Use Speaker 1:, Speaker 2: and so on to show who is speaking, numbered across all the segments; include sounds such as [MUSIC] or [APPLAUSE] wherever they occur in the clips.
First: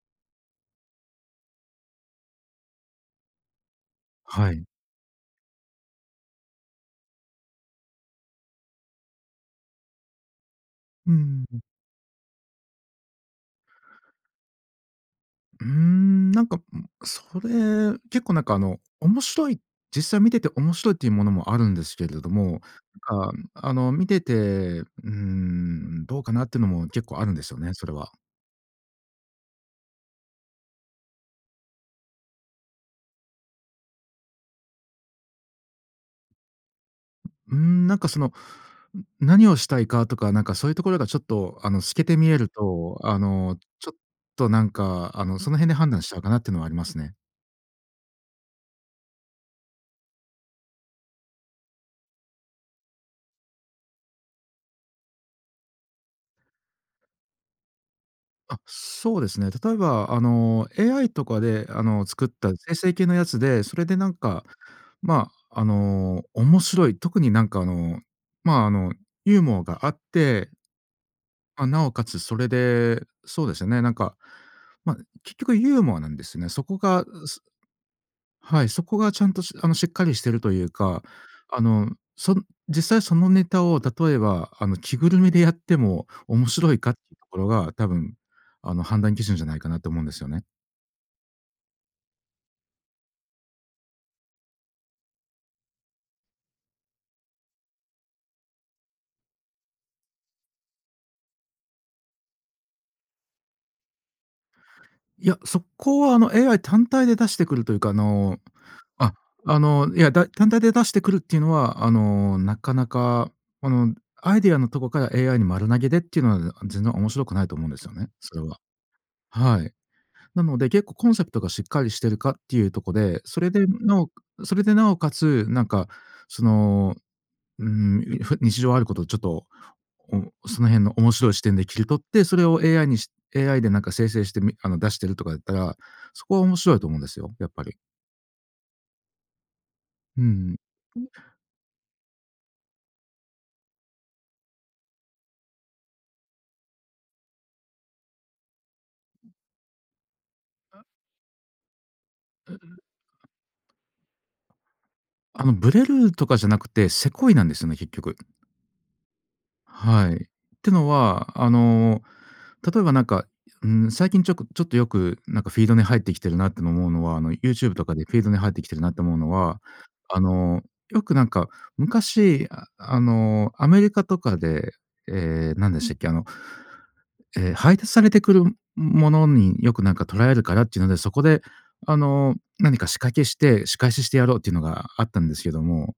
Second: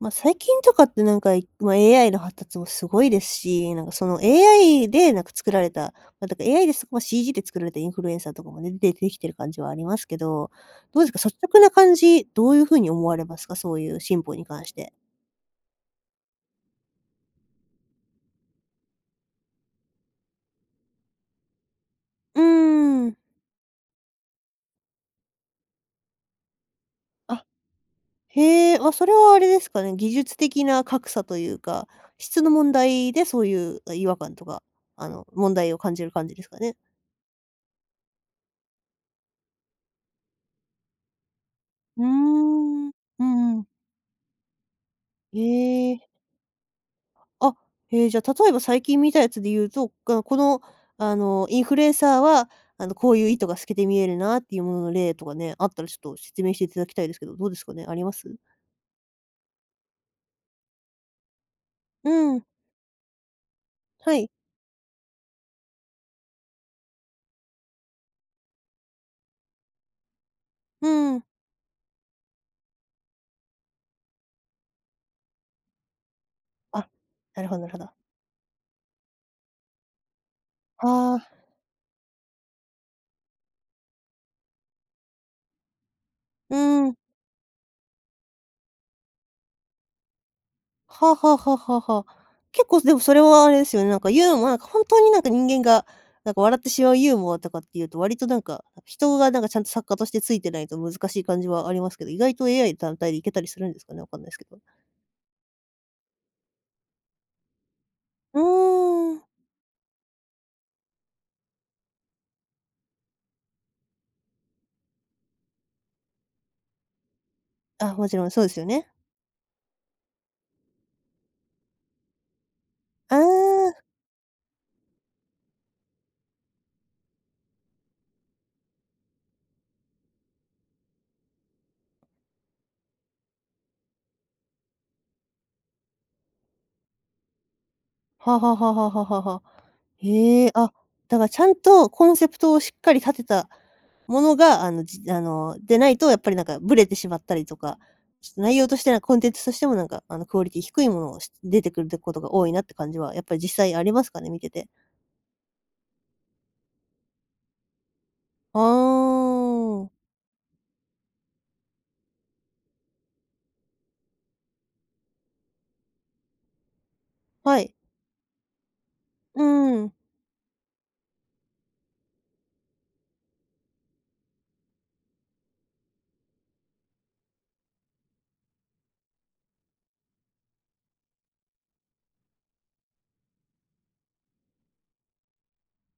Speaker 1: ま、最近とかって、なんか、今、AI の発達もすごいですし、なんか、その、
Speaker 2: はい。
Speaker 1: AI で、なんか、作られたま、だから AI ですま、CG で作られたインフルエンサーとかもね、でできてる感じはありますけど、どうで
Speaker 2: う
Speaker 1: すか、率
Speaker 2: ーん。
Speaker 1: 直な感じ、どうゆう風に思われますか？そういう進歩に関して。
Speaker 2: うーん、なんか、うん、それ、結構、なんか、あの、面白い実際見てて面白いっていうものもあるんですけれど
Speaker 1: う
Speaker 2: も、
Speaker 1: ーん。
Speaker 2: なんか、あの、見てて、うーん、どうかなってのも結構あるんで
Speaker 1: あ、
Speaker 2: すよね、それは。
Speaker 1: へえ、はそれはあれですかね、技術的な格差というか、質の問題でそういう、あ、違和感とか、あの、問題を感じる感じですかね？
Speaker 2: ううーん、なんか、その、ん、何をしたいかとか、なんかそういう所がちょっと、あの、透
Speaker 1: うー
Speaker 2: けて見える
Speaker 1: ん、う
Speaker 2: と、あ
Speaker 1: ー
Speaker 2: の、
Speaker 1: ん。
Speaker 2: ちょっと、なんか、あの、その辺で
Speaker 1: へ
Speaker 2: 判断
Speaker 1: え。
Speaker 2: しちゃうかなってのはありますね。
Speaker 1: あ、へえ、じゃ、例えば、最近見たやつでいうと、がこの、あの、インフルエンサーは、あの、こういう意図が透けて見えるなっていうものの例とかね、あったらちょっと説明して頂きたいですけど、どうですかね、あります？
Speaker 2: あ、そうですね。例えば、あの、AI とかで、あの、
Speaker 1: う
Speaker 2: 作っ
Speaker 1: ーん。
Speaker 2: た生成系のやつで、それで、なん
Speaker 1: はい。
Speaker 2: か、まあ、あの、面白い、特に、なんか、あの、まあ、あの、ユーモアがあって
Speaker 1: うーん。
Speaker 2: ま、尚且つそれで、そうですよね、なんか、ま、結局ユーモアなんですよね。そこ
Speaker 1: あ、
Speaker 2: が、うす
Speaker 1: なるほどなるほど。
Speaker 2: はい、そこがちゃんと、しあの、しっかりしてるというか、
Speaker 1: はあ。
Speaker 2: あの、その実際そのネタを、例えば、あの、着ぐるみでやっても面
Speaker 1: う
Speaker 2: 白い
Speaker 1: ー
Speaker 2: かっ
Speaker 1: ん。
Speaker 2: て所が、多分、あの、判断基準じゃないかなって思うんですよね。
Speaker 1: はあはあはあはあはあ。結構でもそれはあれですよね。なんかユーモアなんかほんとになんか人間が、なんか笑ってしまうユーモアとかっていうと、割となんか、あ、人がなんかちゃんと作家としてついてないと難しい感じはありますけど、意外と AI 単体で行けたりするんですかね？わかんないすけど。
Speaker 2: いや、そこは、あの、AI 単体で出してくるというか、あ
Speaker 1: う
Speaker 2: の、あ、
Speaker 1: ーん。
Speaker 2: あの、いや、だ単体で出してくるっていうのは、あの、なかなか、あの、アイデアのとこから AI に丸投げでっていうのは、あ、全然面白くないと思うんですよ
Speaker 1: あ、
Speaker 2: ね。
Speaker 1: もちろん、
Speaker 2: それ
Speaker 1: そうで
Speaker 2: は。
Speaker 1: すよね。
Speaker 2: はい。なので結構コンセプトがしっかりしてるかっていうとこ
Speaker 1: あ
Speaker 2: で、それで
Speaker 1: あ。
Speaker 2: なおそれでなおかつ、なんかその、うーん。いふ日常あることをちょっと、おその辺の面白い視点で切り取って、それを AI にし AI でなんか生成してみあの、出してるとかだったら、そこは面白いと思うんですよ。やっぱり。
Speaker 1: はあはあはあはあはあはあはあ。
Speaker 2: う
Speaker 1: へえ。
Speaker 2: ん
Speaker 1: あ、
Speaker 2: うん。ん。
Speaker 1: だかちゃんとコンセプトをしっかり立てたものが、あの、じあの、でないとやっぱりなんかぶれてしまったりとか、ちっと内容として、なん、コンテンツとしてもなんかあのクオリティ低
Speaker 2: あ。
Speaker 1: いものがし出てくるってことが多い
Speaker 2: う、う
Speaker 1: な
Speaker 2: ん。
Speaker 1: って感じはやっぱり実際ありますかね？見てて。
Speaker 2: あの、ぶれるとかじゃなくて、セコいなんですよね。結局。
Speaker 1: ああ。
Speaker 2: はい。てのは、あの、例えばなんか、ん、最近ちょくちょっとよくなんかフィードに入ってきてるなっての思うのは、あの、
Speaker 1: はい。
Speaker 2: YouTube とかでフィードに入ってきてるなって思うの
Speaker 1: う
Speaker 2: は、
Speaker 1: ん。
Speaker 2: あの、よくなんか昔、ああのアメリカとかで、ええ、何でしたっけ。あの、ええ、配達されてくるものによく何かとらえるからっていうので、そこであの、何か仕掛けして、仕返ししてやろうっていうのがあったんですけども。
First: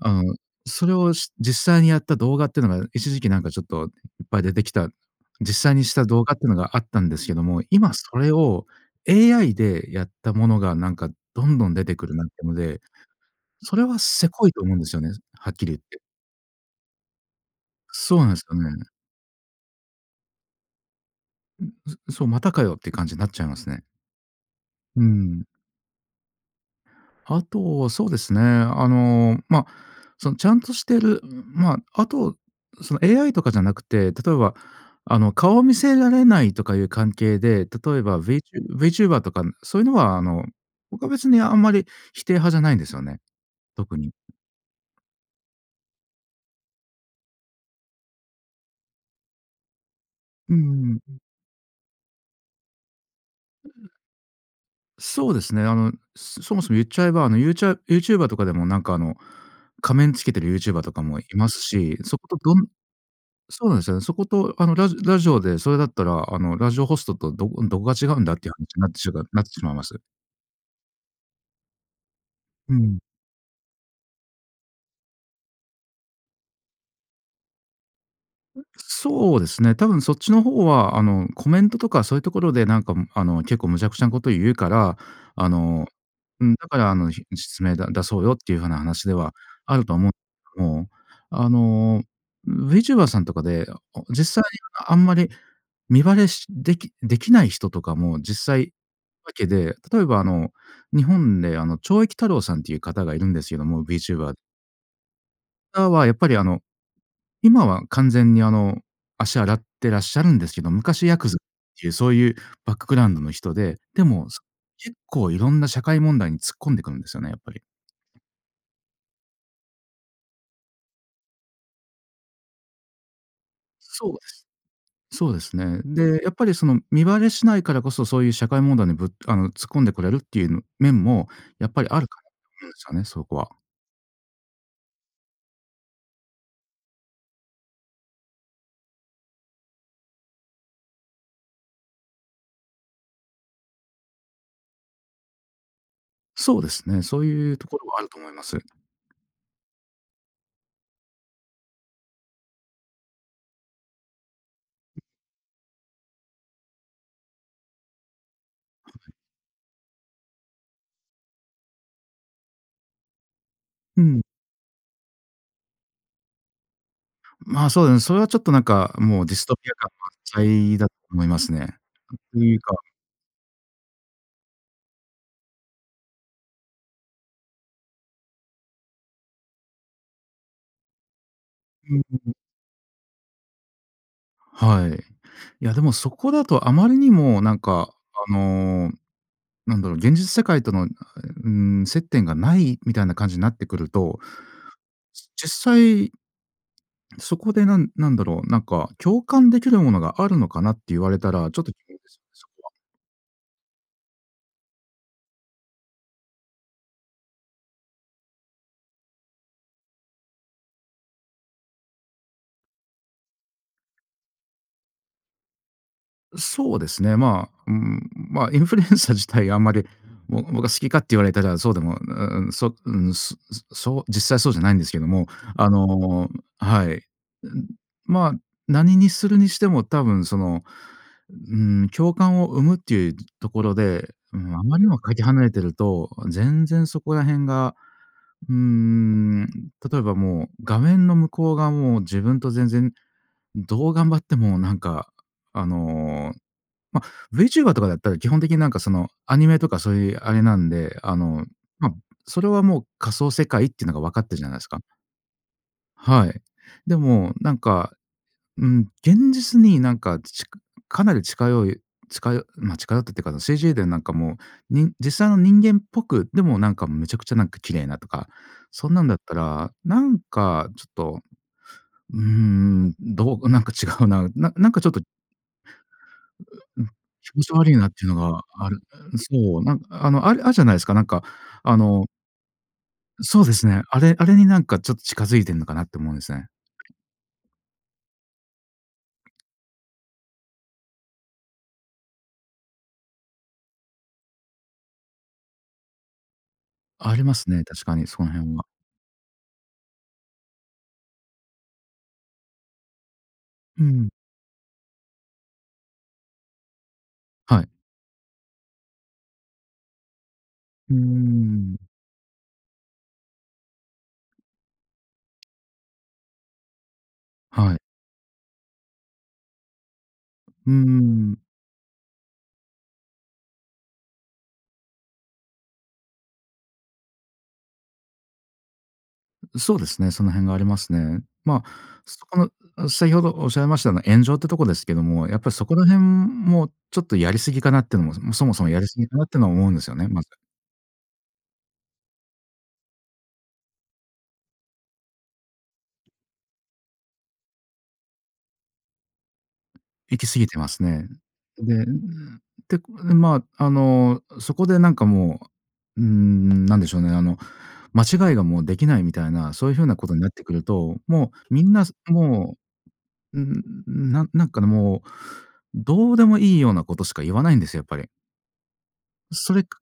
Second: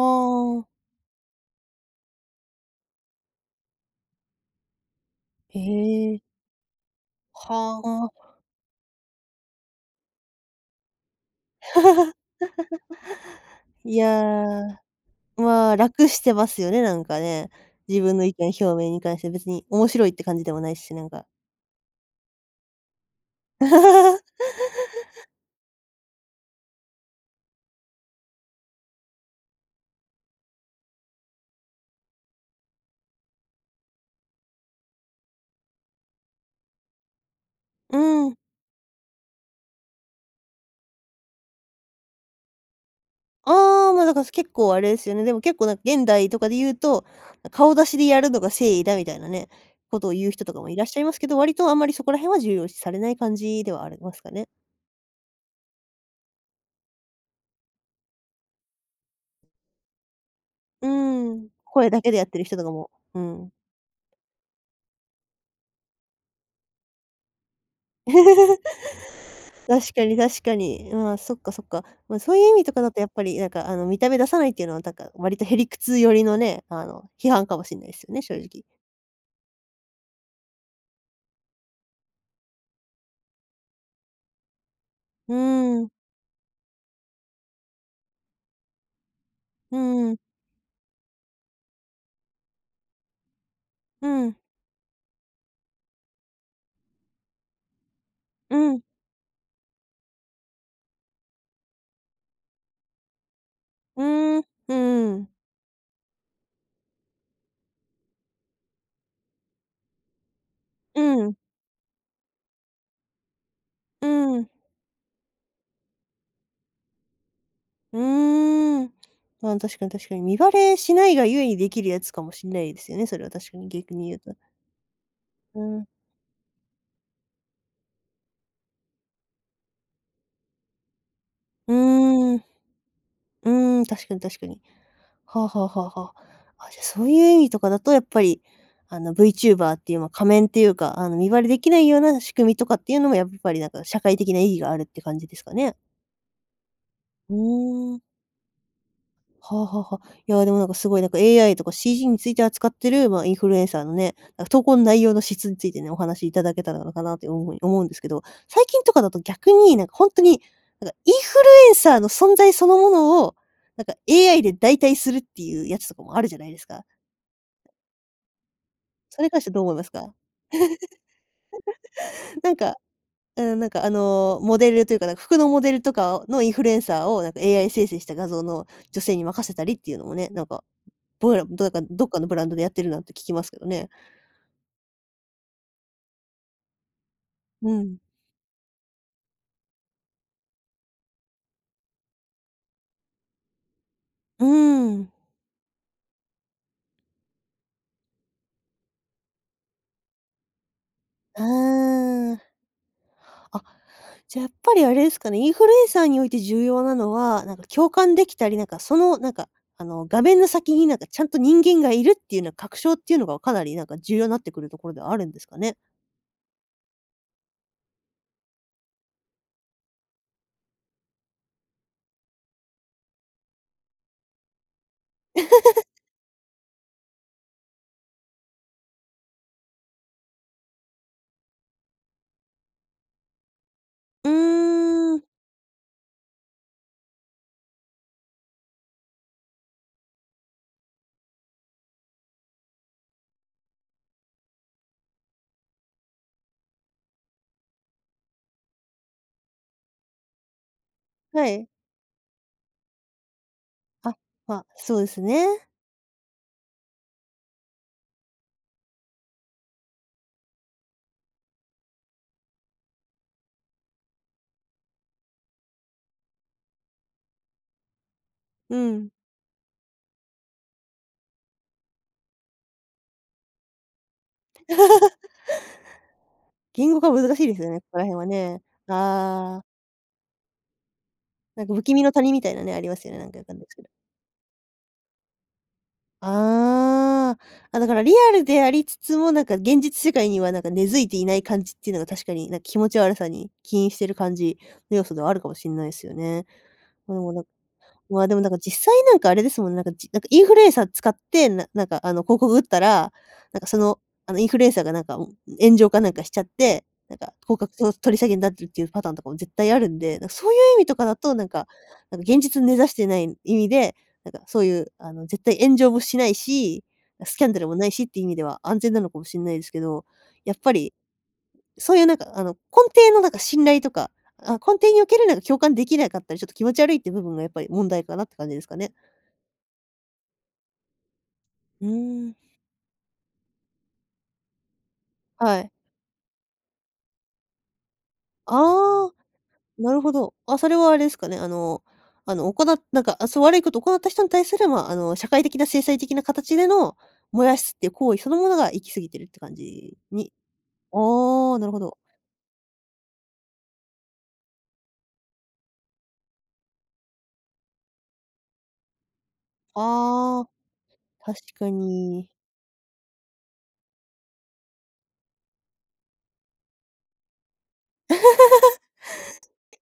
Speaker 2: あの、
Speaker 1: あ。
Speaker 2: それを、し実際にやった動画っていうのが一時期なんかちょっといっぱい出てきた。実
Speaker 1: へ
Speaker 2: 際にした
Speaker 1: え。
Speaker 2: 動画っていうのがあったんですけども、
Speaker 1: は
Speaker 2: 今そ
Speaker 1: あ。
Speaker 2: れを AI でやったものがなんかどんどん出てくるなってので、
Speaker 1: [LAUGHS]
Speaker 2: それ
Speaker 1: い
Speaker 2: は
Speaker 1: や、
Speaker 2: セコいと思うんですよね。はっき
Speaker 1: ま
Speaker 2: り
Speaker 1: あ、
Speaker 2: 言って。
Speaker 1: 楽してますよね、なんかね。自分
Speaker 2: そ
Speaker 1: の
Speaker 2: う
Speaker 1: 意
Speaker 2: なんす
Speaker 1: 見
Speaker 2: か
Speaker 1: 表明
Speaker 2: ね。
Speaker 1: に関して別に面白いって感じでもないし、なんか。
Speaker 2: うん、そそう、またかよって感じなっちゃいますね。うー
Speaker 1: [LAUGHS]
Speaker 2: ん。あと、そうですね、あの、ま、その、ちゃんとしてるん、まあ、あと、その、AI とかじゃなくて、例えば、あの、顔見せられないとかゆう関係で、
Speaker 1: う
Speaker 2: 例えば
Speaker 1: ーん。
Speaker 2: VTube VTuber とかそういうのは、あの、僕は別にあんまり否定派じゃないんですよね、
Speaker 1: ああ、
Speaker 2: 特
Speaker 1: ま、
Speaker 2: に。
Speaker 1: だか、す結構あれすよね、でも、結構なん現代とかでゆうと、あ、顔出しでやるのが誠意だみたいなね、ことをゆう人と
Speaker 2: うん
Speaker 1: かもいらっ
Speaker 2: うん、
Speaker 1: しゃいます
Speaker 2: ん。
Speaker 1: けど、割とあんまりそこら辺は重要視されない感じ
Speaker 2: う
Speaker 1: ではあ
Speaker 2: ん。
Speaker 1: りますかね。
Speaker 2: そうですね。あの、そそもそもゆっちゃえば、あの、ユーチャー YouTuber とかでも、なんか、あの、仮面つけてる YouTuber
Speaker 1: う
Speaker 2: とかもい
Speaker 1: ー
Speaker 2: ま
Speaker 1: ん。
Speaker 2: す
Speaker 1: 声
Speaker 2: し、
Speaker 1: だけで
Speaker 2: そ
Speaker 1: や
Speaker 2: こ
Speaker 1: っ
Speaker 2: と
Speaker 1: てる
Speaker 2: ど
Speaker 1: 人と
Speaker 2: ん
Speaker 1: かも、うん。
Speaker 2: そうなんすよ。そこと、あの、ラジラジオで、それだったら、あの、ラジオホストとどこどこが違うんだ？って話
Speaker 1: [LAUGHS]
Speaker 2: になってしがなってしまいま
Speaker 1: 確
Speaker 2: す。
Speaker 1: かに、確かに。うん、あ、そっかそっか。ま、そういう意味と
Speaker 2: う
Speaker 1: かだ
Speaker 2: ん。
Speaker 1: と、やっぱり、なんか、あの、見た目出さないっていうのは、だか、割と屁理屈寄りのね、あの、批判かもしんないすよね、正直。
Speaker 2: そうですね、多分そっちのほうは、あの、コメントとか、そゆところで、なんか、も、あの、結構無茶苦茶なことゆうから、
Speaker 1: う
Speaker 2: あ
Speaker 1: ー
Speaker 2: の、
Speaker 1: ん。
Speaker 2: うん、だから、あの、じ実名だ出そうよってゆう、はな話では
Speaker 1: う
Speaker 2: あるとおも
Speaker 1: ーん。
Speaker 2: 思う。あの、VTuber さんとかで、あお
Speaker 1: うん。
Speaker 2: 実際はあんまり身バレしできできない人とかも実
Speaker 1: う
Speaker 2: 際、
Speaker 1: ん。
Speaker 2: わけで、例えば、あの、日本で、あの、懲役太郎さんってゆう方がいるんですよども、
Speaker 1: う
Speaker 2: VTuber。
Speaker 1: ーん、うーん。
Speaker 2: あ、わ、やっぱり、あの、今は完全に、あの、足洗ってらっしゃるんですけど、
Speaker 1: う
Speaker 2: 昔ヤ
Speaker 1: ー
Speaker 2: ク
Speaker 1: ん。
Speaker 2: ザっていう、そういうバックグラウンドの人で、で
Speaker 1: う
Speaker 2: も、
Speaker 1: ー
Speaker 2: す
Speaker 1: ん。
Speaker 2: 結構いろんな社会問題に突っ込んでくるんですよね、やっぱり。
Speaker 1: うーん。まあ、確かに確かに。身バレしないがゆえに、できるやつかもしんないですよね、それは確かに、逆に
Speaker 2: そう
Speaker 1: 言う
Speaker 2: で
Speaker 1: と。
Speaker 2: す。そうです
Speaker 1: うー
Speaker 2: ね。
Speaker 1: ん。
Speaker 2: で、やっぱり、その、身バレしないからこそ、そういう社会問題にぶあの、突っ込んでこれるっていう、ん、面もやっ
Speaker 1: う
Speaker 2: ぱりあるかな
Speaker 1: ーん。
Speaker 2: と
Speaker 1: う
Speaker 2: 思うんですよね、そこは。
Speaker 1: ーん、確かに確かに。はあはあはあはあ。あ、じゃあ、そういう意味とかだとやっぱり、あの、V チューバーっていう、ま、仮面っていうか、あの、身バレできないような仕組みとかっていうのも、やっぱり、なんか、社会的な意義があるって感じですかね。
Speaker 2: そうですね、そう
Speaker 1: う
Speaker 2: いうところ
Speaker 1: ー
Speaker 2: はあ
Speaker 1: ん。
Speaker 2: ると思います。
Speaker 1: はあはあはあ。いや、でも、なんか、すごい、なんか、AI とか CG について扱ってる、まあ、インフルエンサーのね、なんか、投稿の内容の質についてね、お話いただけたらなのかなって思い思うんですけど、最近
Speaker 2: は
Speaker 1: とかだ
Speaker 2: い。
Speaker 1: と逆に、なんか、ほんとに、なんか、インフルエンサーの存在そのものを、なんか、
Speaker 2: うん。
Speaker 1: AI で代替するっていうやつとかもあるじゃないですか。
Speaker 2: ん、まあ、そうだね。それはちょっと、なんか、
Speaker 1: そ
Speaker 2: も
Speaker 1: れ
Speaker 2: う、
Speaker 1: に
Speaker 2: ディ
Speaker 1: 関し
Speaker 2: ス
Speaker 1: て
Speaker 2: ト
Speaker 1: どう
Speaker 2: ピ
Speaker 1: 思
Speaker 2: ア
Speaker 1: いま
Speaker 2: 感
Speaker 1: す
Speaker 2: 満
Speaker 1: か？
Speaker 2: 載だと思いますね。引くって
Speaker 1: [GIGGLES] なん
Speaker 2: いう
Speaker 1: か、
Speaker 2: か。
Speaker 1: うーん、なんか、あの、モデルというか、なんか、服のモデルとかのインフルエンサーを、なんか、AI 生成した画像の女性に任せたりっていうのもね、なんか、どうやらどやか
Speaker 2: うん
Speaker 1: どっ
Speaker 2: うん
Speaker 1: かの
Speaker 2: うん。
Speaker 1: ブランドでやってるなんて聞きますけどね。
Speaker 2: はい。いや、でも、そこだとあまりにも、なん
Speaker 1: う
Speaker 2: か、
Speaker 1: ん。
Speaker 2: あの、なんだろう、現実世界との、あ、え、うーん、接点がないみたいな感じなってくると、
Speaker 1: うーん。
Speaker 2: じ実際そこで、なんなんだろう、なんか、共感できるものがあるのかなって言われたら、
Speaker 1: あ
Speaker 2: ちょっと疑問ですよね、
Speaker 1: あ。
Speaker 2: そこは。
Speaker 1: あ、じゃ、やっぱりあれですかね、インフルエンサーにおいて重要なのは、なんか、共感できたり、なんか、その、なんか、あの、画面の先に、なんか、ちゃんと人間がいるっていうな確証っていうのが、かなり、なんか、重要なってくるところではあるんですかね。
Speaker 2: う、そうですね。まあ、うーん、ま、インフルエンサー自体あんまり、ぼ僕は好きかって言われたらそうでも、うううん、そうーん、すすそう実際そうじゃないんですけども、あ
Speaker 1: [LAUGHS]
Speaker 2: の、はい。うん、まあ、何にするにしても、多分、その、うーん、共感を生むっていうところで、
Speaker 1: う
Speaker 2: うん、あまりにもか
Speaker 1: ーん。
Speaker 2: け離れてると、全然そこら辺が、うーん、例えばもう、画面の向こうがもう、自分と全然、どう頑張っても、なんか、あのま、V チューバーとかだったら、基本的に、なんか、その、アニメとかそういうあれなんで、あ
Speaker 1: は
Speaker 2: の、
Speaker 1: い。
Speaker 2: ま、それはもう仮想世界っていうのが分
Speaker 1: あ、
Speaker 2: かってるじゃ
Speaker 1: ま
Speaker 2: ないで
Speaker 1: あ、
Speaker 2: すか。
Speaker 1: そうですね。
Speaker 2: はい。でも、なんか、うん、現実に、なんか、ちかかなり近寄いちかよま、近寄ったってか、あの、CG で、なんか、もう、にん実際の人間っぽく、でも、なんか、めちゃくちゃ、なんか、綺麗なとか、
Speaker 1: う
Speaker 2: そんなん
Speaker 1: ん。
Speaker 2: だったら、なんか、ちょっと、うーん、どうなんか違うな、ななんか、ちょっと
Speaker 1: [LAUGHS]
Speaker 2: うん、
Speaker 1: 言語化難
Speaker 2: 気
Speaker 1: し
Speaker 2: 持
Speaker 1: い
Speaker 2: ち
Speaker 1: ですよ
Speaker 2: 悪い
Speaker 1: ね、こ
Speaker 2: なっ
Speaker 1: こら
Speaker 2: ていう
Speaker 1: 辺は
Speaker 2: のが
Speaker 1: ね。
Speaker 2: あるうん、
Speaker 1: あ
Speaker 2: そ
Speaker 1: あ。
Speaker 2: う、なんあの、あるあるじゃないすか、なんか、
Speaker 1: なんか
Speaker 2: あ
Speaker 1: 不気味
Speaker 2: の
Speaker 1: の谷みたいなね、ありますよね、なんか
Speaker 2: そ
Speaker 1: わ
Speaker 2: う
Speaker 1: か
Speaker 2: で
Speaker 1: んない
Speaker 2: す
Speaker 1: すけ
Speaker 2: ね。
Speaker 1: ど。
Speaker 2: あれ、あれに、なんか、ちょっと近づいてんのかなって思うんですね。
Speaker 1: ああ。あ、だからリアルでありつつも、なんか、現実世界には、なんか、根付いていない感じっていうのが確かに、なん、気持ち悪さに起因してる感じの要素ではあるかもしんないっすよね。で
Speaker 2: あり
Speaker 1: も、
Speaker 2: ま
Speaker 1: なん
Speaker 2: すね、確かに、
Speaker 1: ま
Speaker 2: そ
Speaker 1: あ、
Speaker 2: の
Speaker 1: でも、なん
Speaker 2: 辺
Speaker 1: か、
Speaker 2: は。
Speaker 1: 実際、なんか、あれですもんね、なんか、じなんか、インフルエンサー使って、ななんか、あの、広告打ったら、なんか、そ
Speaker 2: う
Speaker 1: の、
Speaker 2: ん。
Speaker 1: あの、インフルエンサーが、なんか、も、炎上かなんかしちゃって、なんか、広
Speaker 2: は
Speaker 1: 告、
Speaker 2: い。
Speaker 1: と取り下げになってるっていうパターンとかも絶対あるんで、なん、そういう意味
Speaker 2: うー
Speaker 1: とかだと、なんか
Speaker 2: ん。
Speaker 1: なんか、現実に根ざしてない意味で、なんか、そういう、あの、絶対炎上もしないし、あ、スキャンダル
Speaker 2: は
Speaker 1: も
Speaker 2: い。
Speaker 1: ないしっていう意味では安全なのかもしんないですけど。やっ
Speaker 2: うー
Speaker 1: ぱり、
Speaker 2: ん。
Speaker 1: そういう、なんか、あの、根底の、なんか、信頼とか、あ、根底における、なんか、共感できなかったり、ちょっと気持ち悪いっていう部分がやっぱり問題かなって感じですかね。
Speaker 2: ん、そうですね、その辺がありますね。ま、
Speaker 1: う
Speaker 2: そ
Speaker 1: ー
Speaker 2: こ
Speaker 1: ん。
Speaker 2: の、あ、先ほどおっしゃいました、あの、炎上ってとこですけども、やっぱり
Speaker 1: は
Speaker 2: そ
Speaker 1: い。
Speaker 2: こら辺もちょっとやりすぎかなってのもも、そもそもやり過ぎ
Speaker 1: ああ、
Speaker 2: かなっての思うんです
Speaker 1: な
Speaker 2: よ
Speaker 1: る
Speaker 2: ね、
Speaker 1: ほ
Speaker 2: まず。
Speaker 1: ど。あ、それは、あれですかね、あのあの、おこななんか、あ、そう、悪いことを行った人に対する、ま、あの、社会的な制裁的な形での、燃やすっていう行為そのものが、行き過ぎてるって感じ
Speaker 2: 行き
Speaker 1: に
Speaker 2: 過ぎてますね。
Speaker 1: あ、なる
Speaker 2: で、
Speaker 1: ほ
Speaker 2: ううー
Speaker 1: ど。
Speaker 2: ん、て、ん、ま、あの、そこで、なんか、もう、うーん、何でしょうね、あの、間違いがもうできないみたいな、そういう風なことになって
Speaker 1: ああ、
Speaker 2: くると、も
Speaker 1: 確
Speaker 2: う、み
Speaker 1: か
Speaker 2: んなす
Speaker 1: に。
Speaker 2: もう、うーん、う、ななんか、もう、どうでもいいようなことしか言わないんですよ、やっぱり。それく
Speaker 1: [LAUGHS]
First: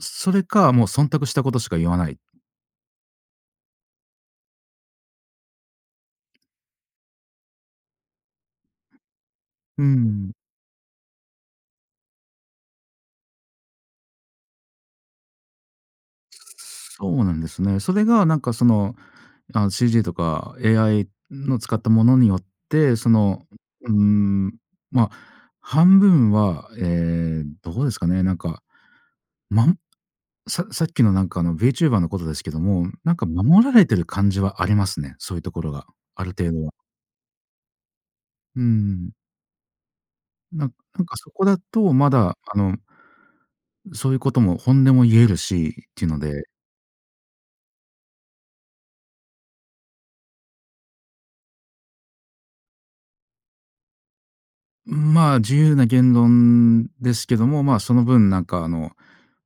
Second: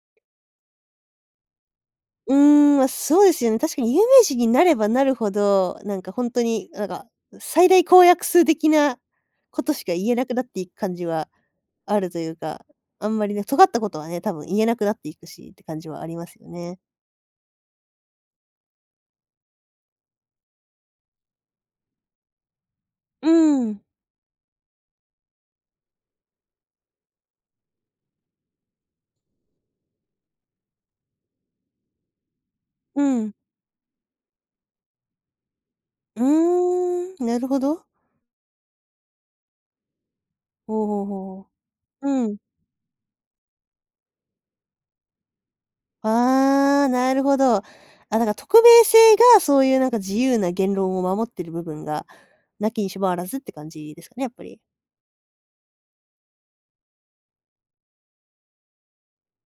Speaker 2: それか、もう忖度したことしか言わない。
Speaker 1: うーん、ま、そうですよね。確かに有名人になればなるほど、なんか、ほんとに、なんか、ん、最大公約数的なこと
Speaker 2: う
Speaker 1: し
Speaker 2: ー
Speaker 1: か言えなく
Speaker 2: ん。
Speaker 1: なっていく感じはあるというか、あんまりね、尖ったことはね、多分言えなくなっていくしって感じはありますよね。
Speaker 2: そうなんですね。それが、なんか、その、あの、CG とか AI の使ったものによって、そ
Speaker 1: う
Speaker 2: の、
Speaker 1: ーん。
Speaker 2: うーん、ま、半分は、ええ、どうですかね、なんか、まんささっきの、なんか、あの、V チューバーのことですけども、
Speaker 1: う
Speaker 2: なんか、
Speaker 1: ん。
Speaker 2: 守られている感じはありますね、そういうところが、
Speaker 1: う
Speaker 2: ある程度は。
Speaker 1: ーん、なるほど。
Speaker 2: うん。なん
Speaker 1: ほう
Speaker 2: な
Speaker 1: ほう
Speaker 2: んか、そ
Speaker 1: ほう
Speaker 2: こ
Speaker 1: ほ
Speaker 2: だと、
Speaker 1: う。
Speaker 2: ま
Speaker 1: う
Speaker 2: だ、
Speaker 1: ん。
Speaker 2: あのん、そういうことも本音も言えるし、っていうので。
Speaker 1: ああ、なるほど。あ、だから匿名性が、そういう何か自由な言論を守ってる部分がなきにしもあらずって感じですかね、やっぱり。
Speaker 2: うーん、ま、自由な言論ですけども、ま、その分、なんか、あの、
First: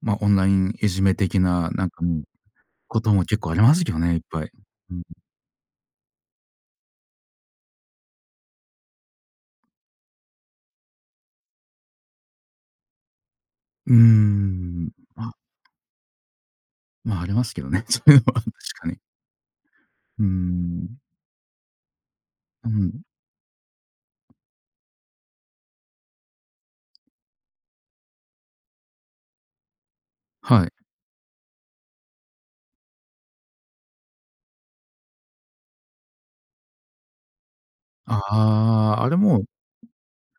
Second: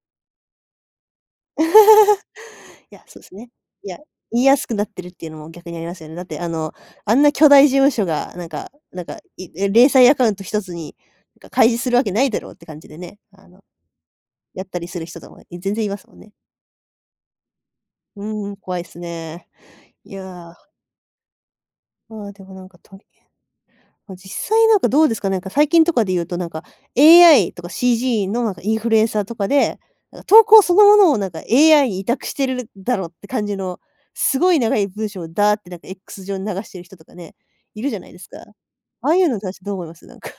Speaker 2: ま、オンラインいじめ的な、なんか、うん、
Speaker 1: [LAUGHS] い
Speaker 2: こ
Speaker 1: や、
Speaker 2: と
Speaker 1: そ
Speaker 2: も
Speaker 1: うす
Speaker 2: 結
Speaker 1: ね。
Speaker 2: 構あります
Speaker 1: い
Speaker 2: け
Speaker 1: や、
Speaker 2: どね、いっ
Speaker 1: 言
Speaker 2: ぱ
Speaker 1: い
Speaker 2: い。
Speaker 1: やすくなっ
Speaker 2: う
Speaker 1: て
Speaker 2: ん。
Speaker 1: るっていうのも逆にありますよね。だって、あの、あんな巨大事務所が、なんかなんか、いれ零細アカウント一つにか開示するわけないだろうって感じでね、あの、
Speaker 2: うー
Speaker 1: やったり
Speaker 2: ん、
Speaker 1: する人と
Speaker 2: ま
Speaker 1: かも、い全然いますもんね。
Speaker 2: まあ、ありますけどね、そういう
Speaker 1: う
Speaker 2: のは
Speaker 1: んう
Speaker 2: 確
Speaker 1: ん、怖いっ
Speaker 2: かに。
Speaker 1: すね、い
Speaker 2: うー
Speaker 1: や。
Speaker 2: ん。
Speaker 1: あ、でも、なん
Speaker 2: う
Speaker 1: か、と
Speaker 2: ん。
Speaker 1: りえま、実際、なんか、どうですか、なんか、最近とかで言うと、なんか、AI とか CG の、なんか、インフルエンサーとかで、なんか、投稿
Speaker 2: はい。
Speaker 1: そのものを、なんか、AI に委託してるだろって感じの、すごい長い文章をダーッて、なんか、X 上に流してる人とかね、いるじゃないですか。
Speaker 2: ああ、
Speaker 1: あ
Speaker 2: あ
Speaker 1: あ
Speaker 2: れ、
Speaker 1: いうの
Speaker 2: も
Speaker 1: に
Speaker 2: うん、
Speaker 1: 対してどう思います？なんか。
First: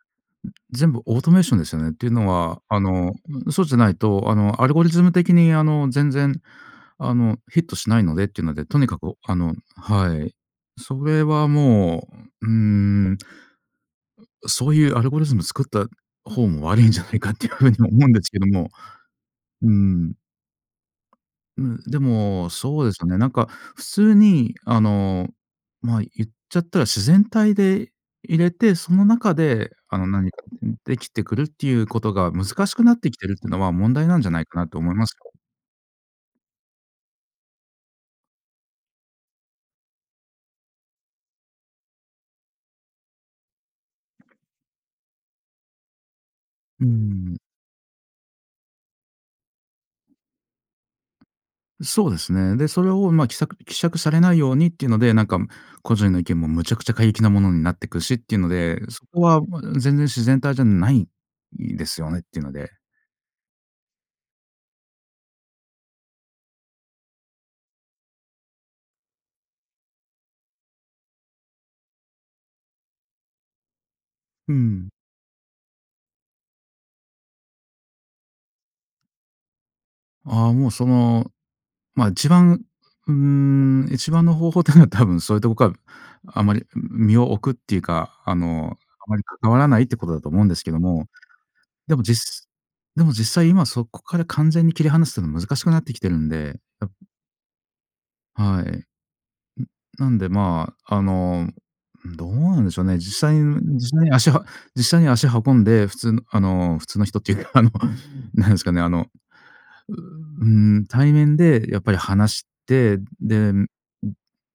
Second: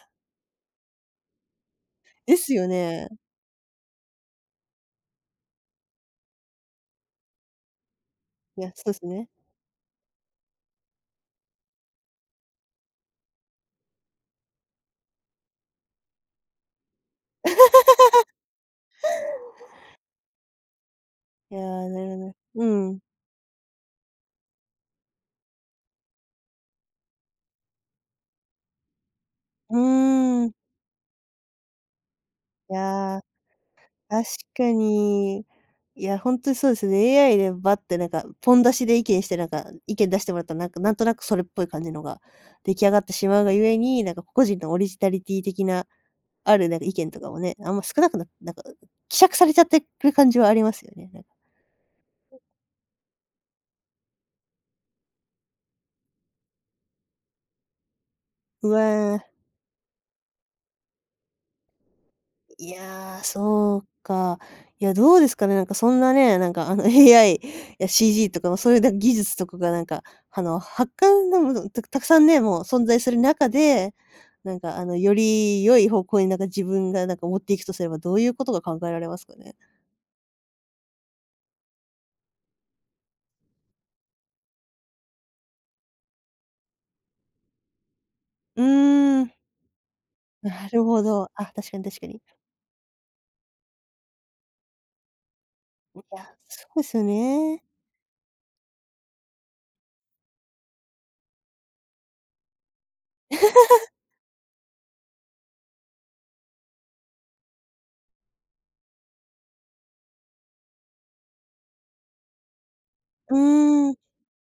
Speaker 2: 全部オートメーションですよね。っていうの
Speaker 1: です
Speaker 2: は、
Speaker 1: よ
Speaker 2: あ
Speaker 1: ね。
Speaker 2: の、そうじゃないと、あの、アルゴリズム的に、あの、全然、あの、ヒットしないのでっていうの
Speaker 1: い
Speaker 2: で、
Speaker 1: や、
Speaker 2: とに
Speaker 1: そう
Speaker 2: か
Speaker 1: す
Speaker 2: く、
Speaker 1: ね。
Speaker 2: あの、はい、それはもう、うーん、ん、そういうアルゴリズム作った方も悪いんじゃないかっていう風にも思うんで
Speaker 1: [LAUGHS]
Speaker 2: すけども。うーん。
Speaker 1: いや、
Speaker 2: うん、で
Speaker 1: なるほどね。
Speaker 2: も、
Speaker 1: う
Speaker 2: そうで
Speaker 1: ー
Speaker 2: す
Speaker 1: ん。
Speaker 2: よね。なんか、普通に、あの、ま、言っちゃったら自然体でいれて、その中で、
Speaker 1: う
Speaker 2: あの、何か
Speaker 1: ーん。
Speaker 2: できてくるっていうことが難し
Speaker 1: い
Speaker 2: くなってき
Speaker 1: や、
Speaker 2: てるっていうのは問題なん
Speaker 1: 確
Speaker 2: じゃないか
Speaker 1: か
Speaker 2: なと思いますよ。
Speaker 1: に。いや、ほんとにそうですね、AI でバッって、なんか、ポン出しで意見して、なんか、意見出してもらったら、なんか、なんとなくそれっぽい感じのが出来上がってしまうがゆえに、なんか、個々人のオリジナリティ的な、あるなん
Speaker 2: う
Speaker 1: か
Speaker 2: ー
Speaker 1: 意見とか
Speaker 2: ん。
Speaker 1: もね、あんま少なくなっなんか、希釈されちゃってく感じはありますよね、なん
Speaker 2: そうですね。で、それを、ま、きさく希釈されないようにっていうので、なんか、ん、個人の意見もむちゃくちゃ過激なものになってくるしっていうの
Speaker 1: う
Speaker 2: で、そこ
Speaker 1: わ。
Speaker 2: は、ま、全然自然体じゃないですよねっていうの
Speaker 1: い
Speaker 2: で。
Speaker 1: や、そうか。いや、どうですかね、なんか、そんなね、なんか、あの、AI や CG とかもそういうなん、技術とかが、なんか、あの、はっかんがもどたくたくさんね、もう存在する中で、
Speaker 2: う
Speaker 1: なんか、あ
Speaker 2: ん。
Speaker 1: の、より良い方向に、なんか、自分が、なんか、持っていくとすれば、どういうことが考えられますかね？
Speaker 2: ああ、もう、その、ま、一番、うーん、一番の方法ってのは多分そういうとこか、あまり身を置くっていうか、あ
Speaker 1: う
Speaker 2: の、あま
Speaker 1: ー
Speaker 2: り
Speaker 1: ん。
Speaker 2: 関わらないってことだと思うんです
Speaker 1: な
Speaker 2: けど
Speaker 1: るほ
Speaker 2: も。
Speaker 1: ど。あ、確かに
Speaker 2: で
Speaker 1: 確
Speaker 2: も
Speaker 1: か
Speaker 2: じっ
Speaker 1: に。
Speaker 2: すでも実際、今、そこから完全に切り離すのは難しくなってき
Speaker 1: い
Speaker 2: てる
Speaker 1: や、
Speaker 2: んで、
Speaker 1: そうっ
Speaker 2: やっ
Speaker 1: すよね。
Speaker 2: はい。ん、なんで、まあ、あの、うん、どうなんでしょうね。実際に、うーん、
Speaker 1: [LAUGHS]
Speaker 2: 実際に足は実際に足運んで、普通の、あの普通の人っていうか、あの、なんですかね、あの、うううーん、対面でやっぱり話して、
Speaker 1: う
Speaker 2: で、んん、
Speaker 1: ーん。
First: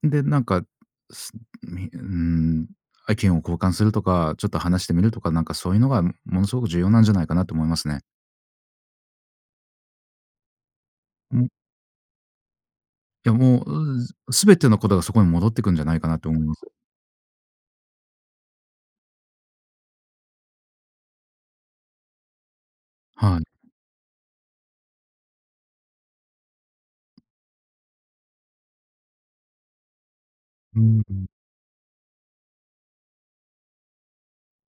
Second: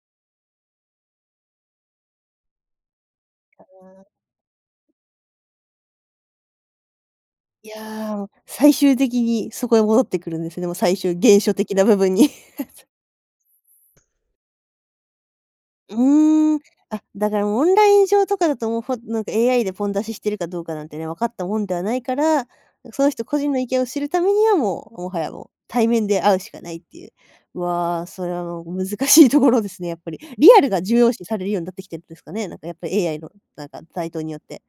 Speaker 2: で、なんか、すみうーん、は意見を交換すると
Speaker 1: [UNINTELLIGIBLE]
Speaker 2: か、ちょっと話してみるとか、なんかそういうのが、ん、ものすごく重要なんじゃないかなと思
Speaker 1: い
Speaker 2: いますね。
Speaker 1: や、も、最終的にそこに戻ってくるんですよね。も、最終原
Speaker 2: うん。
Speaker 1: 初的な部分に。[CHUCKLES]
Speaker 2: いや、もう、う、ずすべてのことが、そこに戻ってくんじゃないかなと思い
Speaker 1: うー
Speaker 2: ま
Speaker 1: ん。
Speaker 2: す。
Speaker 1: あ、だからオンライン上とかだともう、ほなんか、AI でポン出ししてるかどうかなんてね、分かったもんではないから、も、その人個
Speaker 2: はい。
Speaker 1: 人の意見を知るためには、もう、もはや、もう、対面で会うしかないっていう。わあ、それはもう難しいところですね、やっぱり。リアル
Speaker 2: う
Speaker 1: が
Speaker 2: ー
Speaker 1: 重
Speaker 2: ん。
Speaker 1: 要
Speaker 2: う
Speaker 1: 視
Speaker 2: ん。
Speaker 1: されるようになってきてるんですかね。なんか、やっぱ AI の、なんか、台頭によって。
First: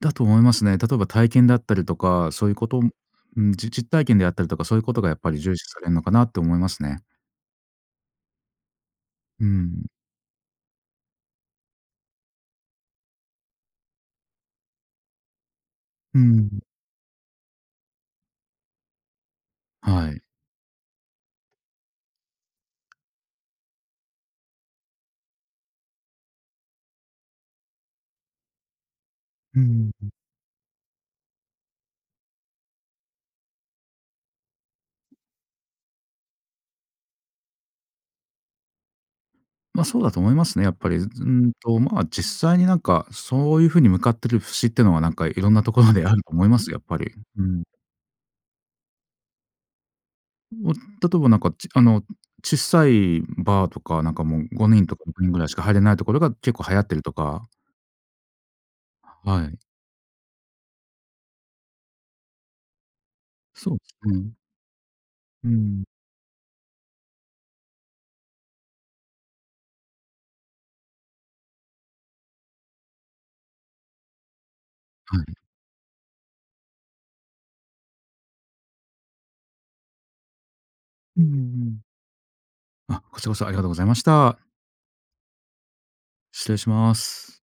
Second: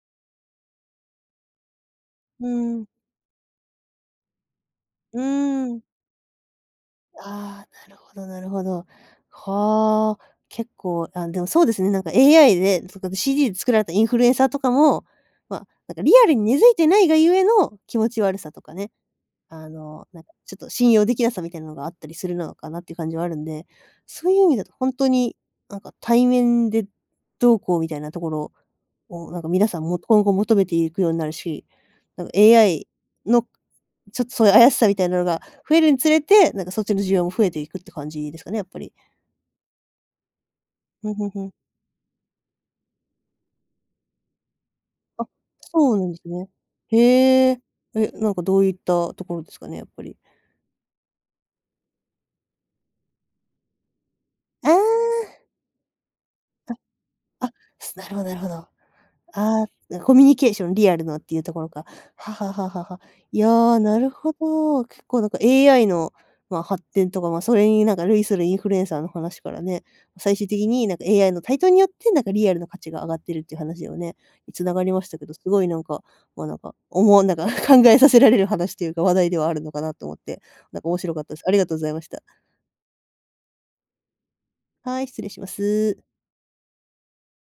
Speaker 2: だと思いますね。例えば体験だったりとか、
Speaker 1: う
Speaker 2: そういうこ
Speaker 1: ー
Speaker 2: と
Speaker 1: ん。
Speaker 2: んん、じ実体験であったりとか、そういうことがやっ
Speaker 1: うー
Speaker 2: ぱり重視さ
Speaker 1: ん。
Speaker 2: れんのかなと思いますね。
Speaker 1: ああ、なるほどなるほど。
Speaker 2: うーん。
Speaker 1: はあ、結構あ、でも、そうですね、なんか、AI で、それこそ CG で作られたインフルエンサーとかも、ま、なんか、リ
Speaker 2: うー
Speaker 1: アルに根
Speaker 2: ん。
Speaker 1: 付いてないがゆえの気持ち悪さとかね、あの、
Speaker 2: は
Speaker 1: な
Speaker 2: い。
Speaker 1: んか、ちょっと信用できなさみたいなのがあったりするのかなって感じはあるんで、そういう意味だとほんとに、なんか、対面でどうこうみたいなところを、なんか、
Speaker 2: うん
Speaker 1: 皆さん
Speaker 2: うん
Speaker 1: もっと
Speaker 2: うん。
Speaker 1: 今後求めていくようになるし、なんか、AI の、ちょっとそういう怪しさみたいなのが増えるにつれて、なんか、そっちの需要も増えていくって感じですかね、やっぱり。
Speaker 2: ま、そうだと思いますね、やっぱり。ず
Speaker 1: ふんふ
Speaker 2: う
Speaker 1: んふ
Speaker 2: ー
Speaker 1: ん。
Speaker 2: んと、ま、実際に、なんか、そういう風に向かってる節っていうのは、なん
Speaker 1: あ
Speaker 2: か、いろんなとこ
Speaker 1: そ
Speaker 2: ろ
Speaker 1: う
Speaker 2: で
Speaker 1: なん
Speaker 2: あ
Speaker 1: で
Speaker 2: る
Speaker 1: す
Speaker 2: と思
Speaker 1: ね。
Speaker 2: います、やっぱり。う
Speaker 1: へえ。
Speaker 2: ん。
Speaker 1: え、なんか、どういったところですかね、やっぱり。
Speaker 2: ん、お例えば、なんか、ちあの、ちっさいバーとか、なんか、もう、ご
Speaker 1: え
Speaker 2: にんとか6人ぐ
Speaker 1: え。
Speaker 2: らいしか入れないところが結構
Speaker 1: あ、
Speaker 2: 流行ってるとか。
Speaker 1: あ、すなるほどなるほど。あ
Speaker 2: はい。
Speaker 1: あ、なコミュニケーション、リアルなっていうところか。はあはあはあはあはあ。い
Speaker 2: そ
Speaker 1: や、なる
Speaker 2: うね。
Speaker 1: ほど。結構、なんか、
Speaker 2: うーん。
Speaker 1: AI の、ま、発展とか、ま、それになんか、類するインフルエンサーの話からね、最終的に、なんか、AI の台頭によって、なんか、リアルな価値が上がってるっていう話をね、繋がりました
Speaker 2: は
Speaker 1: け
Speaker 2: い。
Speaker 1: ど、すごい、なんか、ま、なんか、思わなんか、考えさせられる話というか、話題ではあるのかなと思って、なんか、面白
Speaker 2: う
Speaker 1: か
Speaker 2: ん
Speaker 1: っ
Speaker 2: う
Speaker 1: た
Speaker 2: ん
Speaker 1: です。ありが
Speaker 2: う
Speaker 1: とう
Speaker 2: ん。
Speaker 1: ございました。
Speaker 2: あ、こちらこそありがとうございました。
Speaker 1: はい、失礼します。
Speaker 2: 失礼します。